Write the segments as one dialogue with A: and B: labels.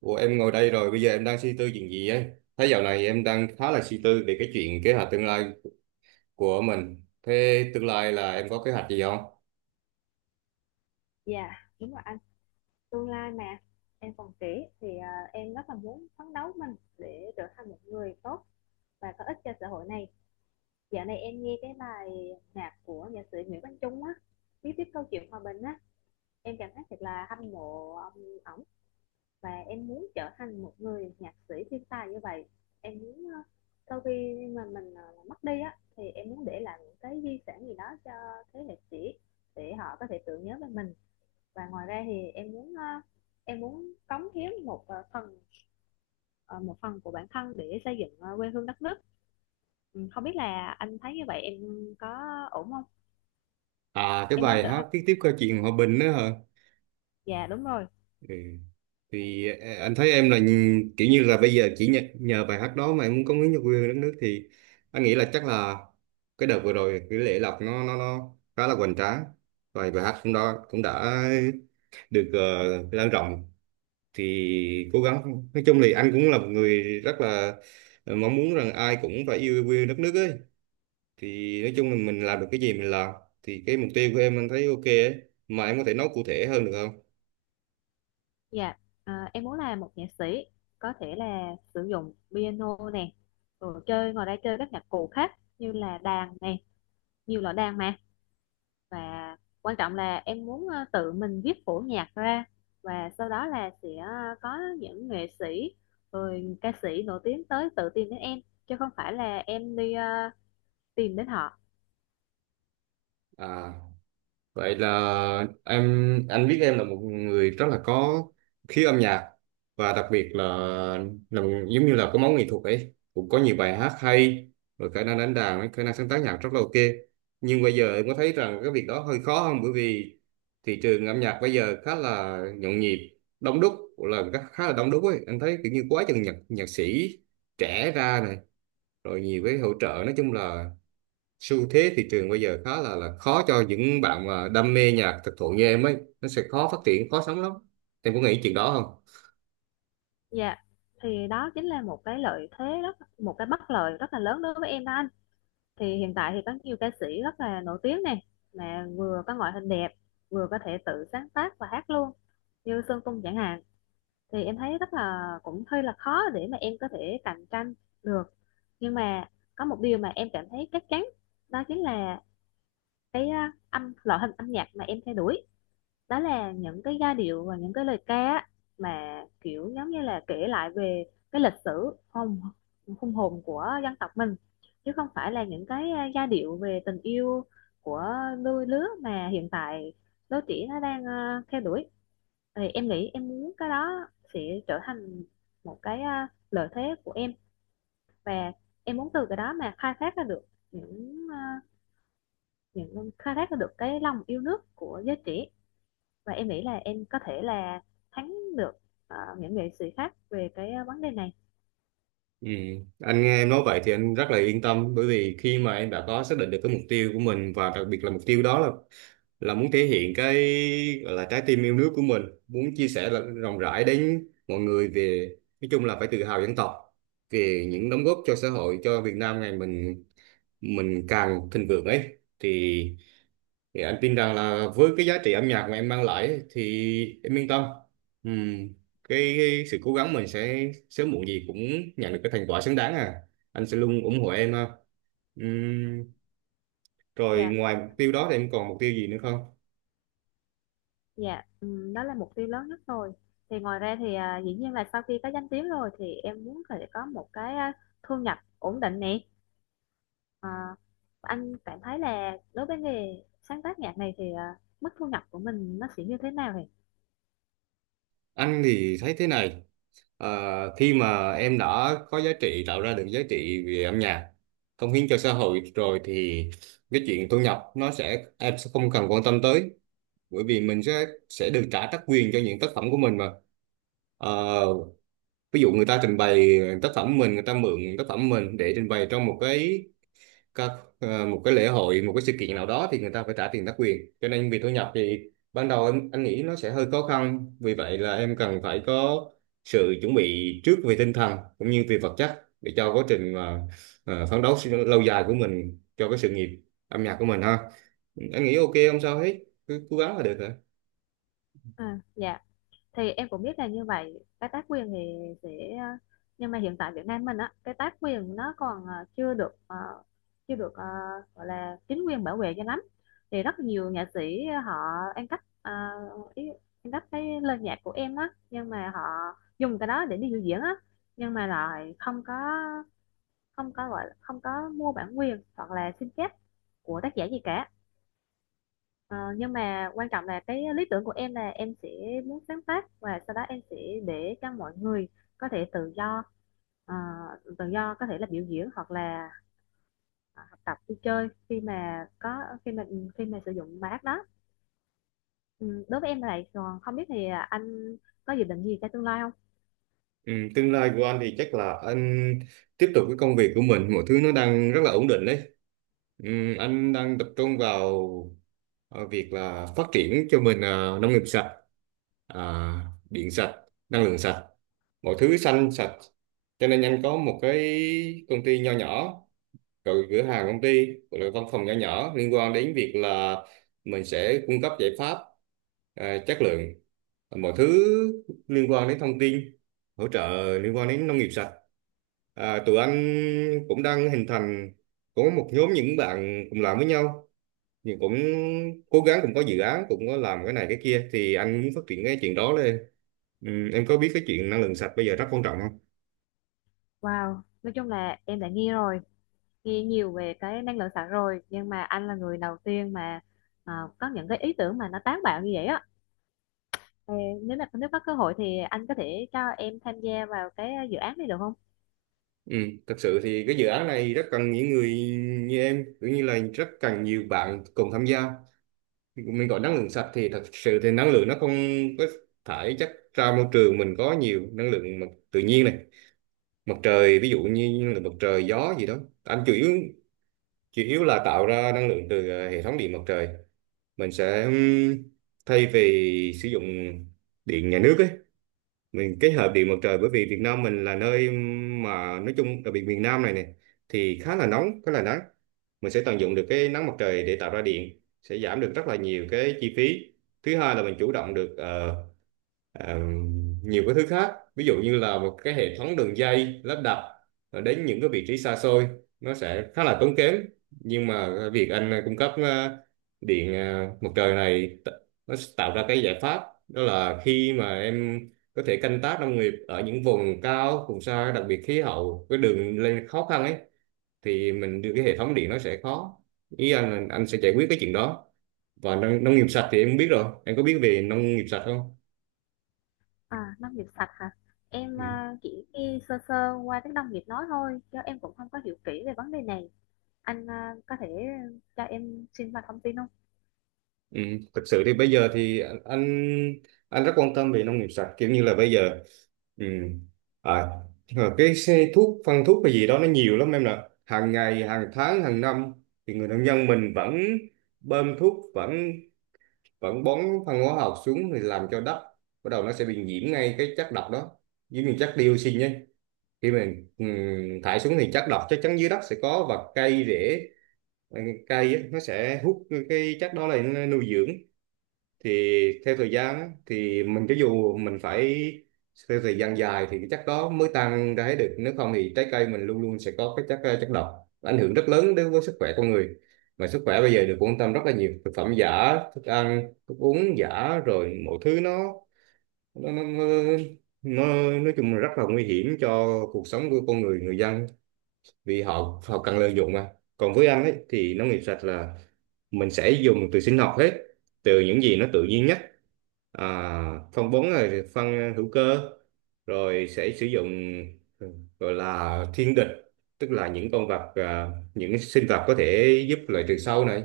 A: Ủa em ngồi đây rồi, bây giờ em đang suy tư chuyện gì ấy? Thấy dạo này em đang khá là suy tư về cái chuyện kế hoạch tương lai của mình. Thế tương lai là em có kế hoạch gì không?
B: Dạ, đúng rồi anh. Tương lai mà em còn trẻ thì em rất là muốn phấn đấu mình để trở thành một người tốt và có ích cho xã hội này. Dạo này em nghe cái bài nhạc của nhạc sĩ Nguyễn Quang Trung á, viết tiếp câu chuyện hòa bình á, em cảm thấy thật là hâm mộ ông ổng và em muốn trở thành một người nhạc sĩ thiên tài như vậy. Em muốn sau khi mà mình mất đi á thì em muốn để lại những cái di sản gì đó cho thế hệ trẻ để họ có thể tưởng nhớ về mình, và ngoài ra thì em muốn em muốn cống hiến một phần, ờ, một phần của bản thân để xây dựng quê hương đất nước. Ừ, không biết là anh thấy như vậy em có ổn không.
A: À, cái
B: Em muốn
A: bài
B: trở
A: hát
B: thành,
A: tiếp tiếp câu chuyện hòa bình nữa hả?
B: dạ đúng rồi.
A: Ừ. Thì anh thấy em là kiểu như là bây giờ chỉ nhờ bài hát đó mà em muốn cống hiến cho quê hương đất nước, thì anh nghĩ là chắc là cái đợt vừa rồi cái lễ lọc nó khá là hoành tráng. Và bài hát cũng đó cũng đã được lan rộng, thì cố gắng, nói chung thì anh cũng là một người rất là mong muốn rằng ai cũng phải yêu quê đất nước ấy, thì nói chung là mình làm được cái gì mình làm, thì cái mục tiêu của em anh thấy ok ấy, mà em có thể nói cụ thể hơn được không?
B: Dạ, em muốn là một nhạc sĩ, có thể là sử dụng piano nè, rồi chơi, ngoài ra chơi các nhạc cụ khác như là đàn nè, nhiều loại đàn mà. Và quan trọng là em muốn tự mình viết phổ nhạc ra, và sau đó là sẽ có những nghệ sĩ rồi ca sĩ nổi tiếng tới tự tìm đến em, chứ không phải là em đi tìm đến họ.
A: À. Vậy là em anh biết em là một người rất là có khí âm nhạc, và đặc biệt là một, giống như là có máu nghệ thuật ấy, cũng có nhiều bài hát hay, rồi khả năng đánh đàn ấy, khả năng sáng tác nhạc rất là ok, nhưng bây giờ em có thấy rằng cái việc đó hơi khó không? Bởi vì thị trường âm nhạc bây giờ khá là nhộn nhịp đông đúc, là khá khá là đông đúc ấy, anh thấy kiểu như quá chừng nhạc nhạc sĩ trẻ ra này, rồi nhiều cái hỗ trợ, nói chung là xu thế thị trường bây giờ khá là khó cho những bạn mà đam mê nhạc thực thụ như em ấy, nó sẽ khó phát triển khó sống lắm. Em có nghĩ chuyện đó không?
B: Dạ, thì đó chính là một cái lợi thế rất, một cái bất lợi rất là lớn đối với em đó anh. Thì hiện tại thì có nhiều ca sĩ rất là nổi tiếng này, mà vừa có ngoại hình đẹp, vừa có thể tự sáng tác và hát luôn, như Sơn Tùng chẳng hạn. Thì em thấy rất là cũng hơi là khó để mà em có thể cạnh tranh được. Nhưng mà có một điều mà em cảm thấy chắc chắn, đó chính là cái âm, loại hình âm nhạc mà em theo đuổi, đó là những cái giai điệu và những cái lời ca á, mà kiểu giống như là kể lại về cái lịch sử hùng, hùng hồn của dân tộc mình, chứ không phải là những cái giai điệu về tình yêu của đôi lứa mà hiện tại đôi trẻ nó đang theo đuổi. Thì em nghĩ em muốn cái đó sẽ trở thành một cái lợi thế của em. Và em muốn từ cái đó mà khai thác ra được những những khai thác ra được cái lòng yêu nước của giới trẻ. Và em nghĩ là em có thể là thắng được những nghệ sĩ khác về cái vấn đề này.
A: Ừ. Anh nghe em nói vậy thì anh rất là yên tâm, bởi vì khi mà em đã có xác định được cái mục tiêu của mình, và đặc biệt là mục tiêu đó là muốn thể hiện cái gọi là trái tim yêu nước của mình, muốn chia sẻ là rộng rãi đến mọi người về, nói chung là phải tự hào dân tộc, về những đóng góp cho xã hội, cho Việt Nam ngày mình càng thịnh vượng ấy, thì thì anh tin rằng là với cái giá trị âm nhạc mà em mang lại ấy, thì em yên tâm. Ừm, cái sự cố gắng mình sẽ sớm muộn gì cũng nhận được cái thành quả xứng đáng. À, anh sẽ luôn ủng hộ em ha. Ừm, rồi
B: Dạ.
A: ngoài mục tiêu đó thì em còn mục tiêu gì nữa không?
B: Dạ, đó là mục tiêu lớn nhất rồi. Thì ngoài ra thì dĩ nhiên là sau khi có danh tiếng rồi thì em muốn phải có một cái thu nhập ổn định nè. Ờ, anh cảm thấy là đối với nghề sáng tác nhạc này thì mức thu nhập của mình nó sẽ như thế nào vậy?
A: Anh thì thấy thế này, khi mà em đã có giá trị, tạo ra được giá trị về âm nhạc, cống hiến cho xã hội rồi, thì cái chuyện thu nhập nó sẽ em sẽ không cần quan tâm tới, bởi vì mình sẽ được trả tác quyền cho những tác phẩm của mình mà. Ờ, ví dụ người ta trình bày tác phẩm mình, người ta mượn tác phẩm mình để trình bày trong một cái các một cái lễ hội, một cái sự kiện nào đó, thì người ta phải trả tiền tác quyền, cho nên việc thu nhập thì ban đầu em anh nghĩ nó sẽ hơi khó khăn, vì vậy là em cần phải có sự chuẩn bị trước về tinh thần cũng như về vật chất, để cho quá trình mà phấn đấu lâu dài của mình cho cái sự nghiệp âm nhạc của mình ha. Anh nghĩ ok, không sao hết, cứ cố gắng là được hả?
B: Dạ, thì em cũng biết là như vậy. Cái tác quyền thì sẽ ờ, nhưng mà hiện tại Việt Nam mình á, cái tác quyền nó còn chưa được chưa được gọi là chính quyền bảo vệ cho lắm. Thì rất nhiều nghệ sĩ họ ăn cắp ý, ăn cắp cái lời nhạc của em á, nhưng mà họ dùng cái đó để đi biểu diễn á, nhưng mà lại không có, không có, gọi là không có mua bản quyền hoặc là xin phép của tác giả gì cả. Ờ, nhưng mà quan trọng là cái lý tưởng của em là em sẽ muốn sáng tác, và sau đó em sẽ để cho mọi người có thể tự do ờ, tự do có thể là biểu diễn, hoặc là ờ, học tập, đi chơi khi mà có, khi mà, khi mà sử dụng bài hát đó. Ừ, đối với em là vậy, còn không biết thì anh có dự định gì cho tương lai không?
A: Ừ, tương lai của anh thì chắc là anh tiếp tục cái công việc của mình, mọi thứ nó đang rất là ổn định đấy. Ừ, anh đang tập trung vào việc là phát triển cho mình nông nghiệp sạch, à, điện sạch, năng lượng sạch, mọi thứ xanh sạch. Cho nên anh có một cái công ty nho nhỏ, rồi cửa hàng công ty, rồi văn phòng nhỏ nhỏ liên quan đến việc là mình sẽ cung cấp giải pháp, chất lượng, mọi thứ liên quan đến thông tin hỗ trợ liên quan đến nông nghiệp sạch. Tụi anh cũng đang hình thành, có một nhóm những bạn cùng làm với nhau, nhưng cũng cố gắng, cũng có dự án, cũng có làm cái này cái kia, thì anh muốn phát triển cái chuyện đó lên. Ừ, em có biết cái chuyện năng lượng sạch bây giờ rất quan trọng không?
B: Wow, nói chung là em đã nghe rồi, nghe nhiều về cái năng lượng sạch rồi, nhưng mà anh là người đầu tiên mà ờ, có những cái ý tưởng mà nó táo bạo như vậy á. Ờ, nếu mà nếu có cơ hội thì anh có thể cho em tham gia vào cái dự án này được không?
A: Ừ, thật sự thì cái dự án này rất cần những người như em, cũng như là rất cần nhiều bạn cùng tham gia. Mình gọi năng lượng sạch thì thật sự thì năng lượng nó không có thải chất ra môi trường, mình có nhiều năng lượng mặt tự nhiên này, mặt trời, ví dụ như năng lượng mặt trời, gió gì đó, anh chủ yếu là tạo ra năng lượng từ hệ thống điện mặt trời. Mình sẽ thay vì sử dụng điện nhà nước ấy, mình kết hợp điện mặt trời, bởi vì Việt Nam mình là nơi mà nói chung đặc biệt miền Nam này này thì khá là nóng khá là nắng, mình sẽ tận dụng được cái nắng mặt trời để tạo ra điện, sẽ giảm được rất là nhiều cái chi phí. Thứ hai là mình chủ động được ờ, nhiều cái thứ khác, ví dụ như là một cái hệ thống đường dây lắp đặt đến những cái vị trí xa xôi, nó sẽ khá là tốn kém, nhưng mà việc anh cung cấp điện mặt trời này nó sẽ tạo ra cái giải pháp, đó là khi mà em có thể canh tác nông nghiệp ở những vùng cao vùng xa, đặc biệt khí hậu cái đường lên khó khăn ấy, thì mình đưa cái hệ thống điện nó sẽ khó. Ý anh là anh sẽ giải quyết cái chuyện đó. Và nông nghiệp sạch thì em biết rồi, em có biết về nông nghiệp sạch không?
B: À, nông nghiệp sạch hả? Em chỉ nghe sơ sơ qua tiếng nông nghiệp nói thôi, chứ em cũng không có hiểu kỹ về vấn đề này. Anh có thể cho em xin vào thông tin không?
A: Ừ, thực sự thì bây giờ thì anh rất quan tâm về nông nghiệp sạch kiểu như là bây giờ. ừ. à, nhưng mà cái xe thuốc phân thuốc hay gì đó nó nhiều lắm em nè, hàng ngày hàng tháng hàng năm thì người nông dân mình vẫn bơm thuốc vẫn vẫn bón phân hóa học xuống, thì làm cho đất bắt đầu nó sẽ bị nhiễm ngay cái chất độc đó, giống như chất dioxin nhé. Khi mình thải xuống thì chất độc chắc chắn dưới đất sẽ có, và cây rễ, ừ, cây á, nó sẽ hút cái chất đó lại, nó nuôi dưỡng, thì theo thời gian á, thì mình cho dù mình phải theo thời gian dài thì cái chất đó mới tan ra hết được, nếu không thì trái cây mình luôn luôn sẽ có cái chất chất độc ảnh hưởng rất lớn đến với sức khỏe con người. Mà sức khỏe bây giờ được quan tâm rất là nhiều, thực phẩm giả, thức ăn thức uống giả, rồi mọi thứ nó, nó, nó nó nói chung là rất là nguy hiểm cho cuộc sống của con người, người dân, vì họ họ cần lợi dụng mà. Còn với anh ấy thì nông nghiệp sạch là mình sẽ dùng từ sinh học hết, từ những gì nó tự nhiên nhất. à, Phân bón là phân hữu cơ, rồi sẽ sử dụng, ừ, gọi là thiên địch, tức là những con vật, những cái sinh vật có thể giúp loại trừ sâu này,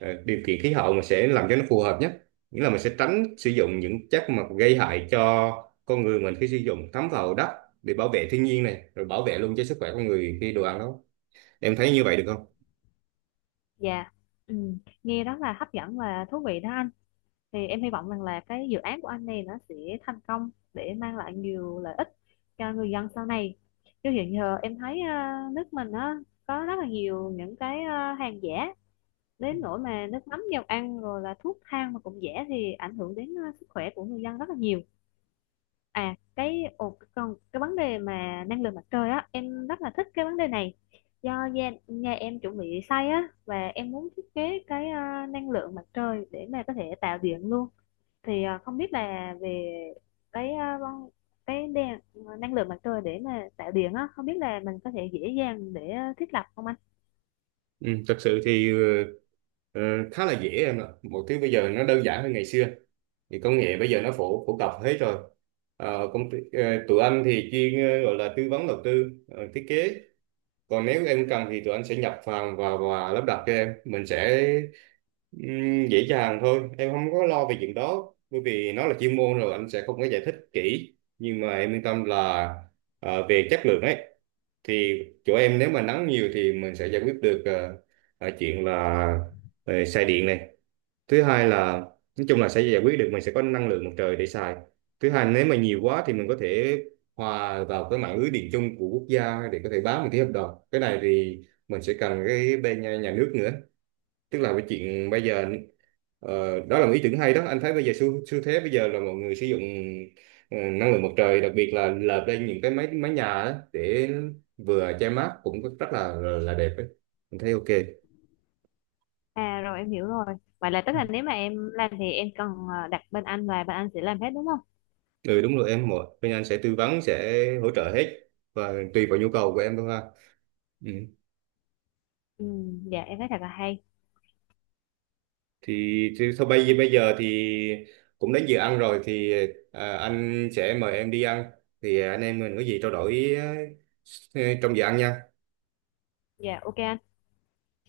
A: điều kiện khí hậu mà sẽ làm cho nó phù hợp nhất. Nghĩa là mình sẽ tránh sử dụng những chất mà gây hại cho con người mình, khi sử dụng thấm vào đất, để bảo vệ thiên nhiên này, rồi bảo vệ luôn cho sức khỏe con người khi đồ ăn đó. Em thấy như vậy được không?
B: Dạ, ừ, nghe rất là hấp dẫn và thú vị đó anh. Thì em hy vọng rằng là cái dự án của anh này nó sẽ thành công để mang lại nhiều lợi ích cho người dân sau này. Chứ hiện giờ em thấy nước mình á, có rất là nhiều những cái hàng giả, đến nỗi mà nước mắm, dầu ăn, rồi là thuốc thang mà cũng rẻ, thì ảnh hưởng đến sức khỏe của người dân rất là nhiều. À, cái ồ, còn cái vấn đề mà năng lượng mặt trời á, em rất là thích cái vấn đề này. Do gia, nhà em chuẩn bị xây á, và em muốn thiết kế cái năng lượng mặt trời để mà có thể tạo điện luôn. Thì không biết là về cái cái đèn, năng lượng mặt trời để mà tạo điện á, không biết là mình có thể dễ dàng để thiết lập không anh?
A: Ừ, thật sự thì ờ, khá là dễ em ạ. Mọi thứ bây giờ nó đơn giản hơn ngày xưa. Thì công nghệ bây giờ nó phổ phổ cập hết rồi. Ờ, công ty, tụi anh thì chuyên gọi là tư vấn đầu tư, thiết kế, còn nếu em cần thì tụi anh sẽ nhập hàng và lắp đặt cho em, mình sẽ dễ dàng thôi em, không có lo về chuyện đó bởi vì nó là chuyên môn rồi, anh sẽ không có giải thích kỹ. Nhưng mà em yên tâm là về chất lượng ấy, thì chỗ em nếu mà nắng nhiều thì mình sẽ giải quyết được chuyện là xài điện này. Thứ hai là nói chung là sẽ giải quyết được, mình sẽ có năng lượng mặt trời để xài. Thứ hai nếu mà nhiều quá thì mình có thể hòa vào cái mạng lưới điện chung của quốc gia, để có thể bán một cái hợp đồng. Cái này thì mình sẽ cần cái bên nhà nước nữa, tức là cái chuyện bây giờ, đó là một ý tưởng hay đó. Anh thấy bây giờ xu thế bây giờ là mọi người sử dụng năng lượng mặt trời, đặc biệt là lợp lên những cái máy mái nhà đó để vừa che mát cũng rất là đẹp ấy. Mình thấy ok.
B: À rồi, em hiểu rồi. Vậy là tức là nếu mà em làm thì em cần đặt bên anh, và bên anh sẽ làm hết đúng không?
A: Ừ đúng rồi em, mỗi bên anh sẽ tư vấn, sẽ hỗ trợ hết, và tùy vào nhu cầu của em thôi ha. Ừ.
B: Ừ, dạ em thấy thật là hay.
A: thì thôi bây bây giờ thì cũng đến giờ ăn rồi, thì anh sẽ mời em đi ăn, thì anh em mình có gì trao đổi trong giờ ăn nha.
B: Dạ ok anh.